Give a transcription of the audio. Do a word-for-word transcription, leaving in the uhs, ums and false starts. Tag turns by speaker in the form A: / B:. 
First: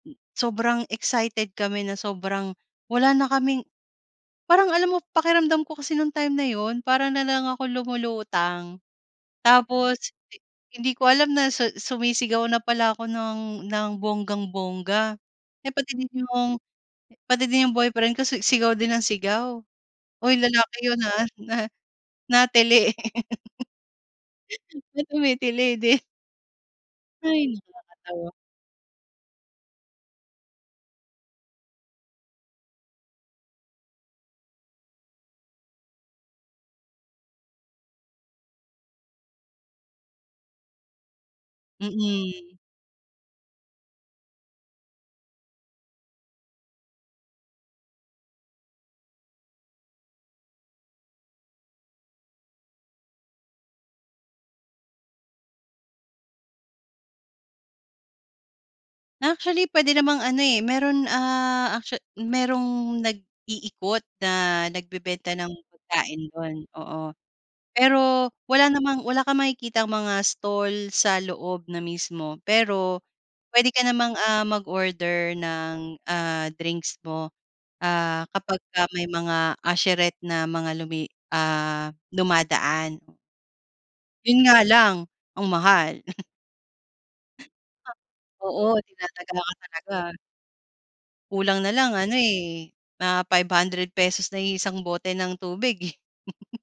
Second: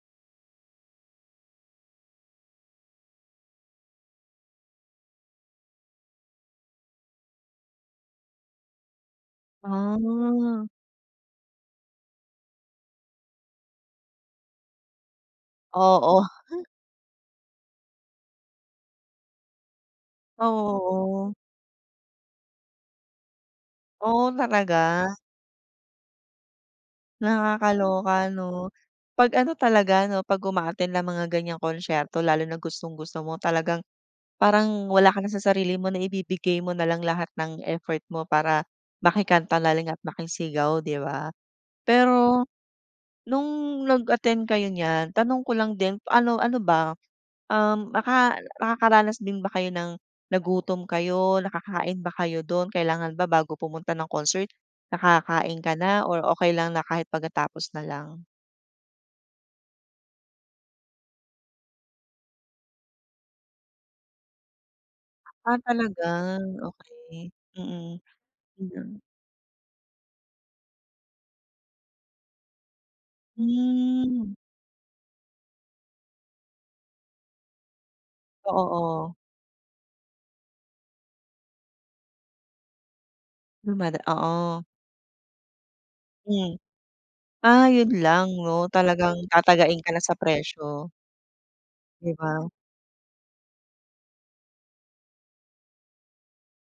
A: Hmm, sobrang excited kami na sobrang wala na kaming parang alam mo pakiramdam ko kasi nung time na yun para na lang akong lumulutang, tapos i
B: Ah.
A: hindi ko alam na sa sumisigaw na pala ako ng ng bonggang-bongga, eh, pati din
B: Oo.
A: 'yong, pati din 'yong boyfriend ko si sigaw din ng sigaw. Uy lalaki 'yon, ha,
B: Oo.
A: na na-tili.
B: Oh,
A: Na
B: talaga?
A: tumitili din. Hay, nakakatawa.
B: Nakakaloka 'no, pag ano talaga 'no, pag-uma-attend ng mga ganyang konsyerto. Lalo na gustong-gusto mo talagang parang wala ka na sa sarili mo, na ibibigay mo nalang lahat ng effort mo para maki-kanta na lang at makisigaw di ba? Pero
A: Mm.
B: nung nag-attend kayo niyan tanong ko lang din, ano, ano ba, um, naka nakakaranas din ba kayo ng nagutom kayo, nakakain ba kayo do'n? Kailangan ba bago pumunta ng concert nakakain ka na or okey lang na kahit pagkatapos na lang?
A: Actually, puwede namang ano, eh, mayro'n, ah, actua mayrong nag-iikot na nagbebenta ng
B: Ah, talaga
A: pagkain do'n, oo.
B: okey, mm,
A: Pero wala
B: iyon.
A: namang wala kang makitang mga stall sa loob na mismo. Pero puwede ka namang,
B: Hmm.
A: ah, mag-order ng, ah, drinks mo, ah, kapag
B: Oo,
A: ka may
B: oo.
A: mga usherette na mga lumi, ah, dumadaan.
B: Dumada
A: Yun nga
B: oo.
A: lang ang mahal.
B: Hmm. Ah, yun lang
A: Oh,
B: 'no,
A: oo
B: talagang
A: tinataga ka
B: tatagain ka na
A: talaga.
B: sa presyo.
A: Kulang na lang ano,
B: Di ba?
A: eh, mga five hundred pesos na yung isang bote ng tubig eh.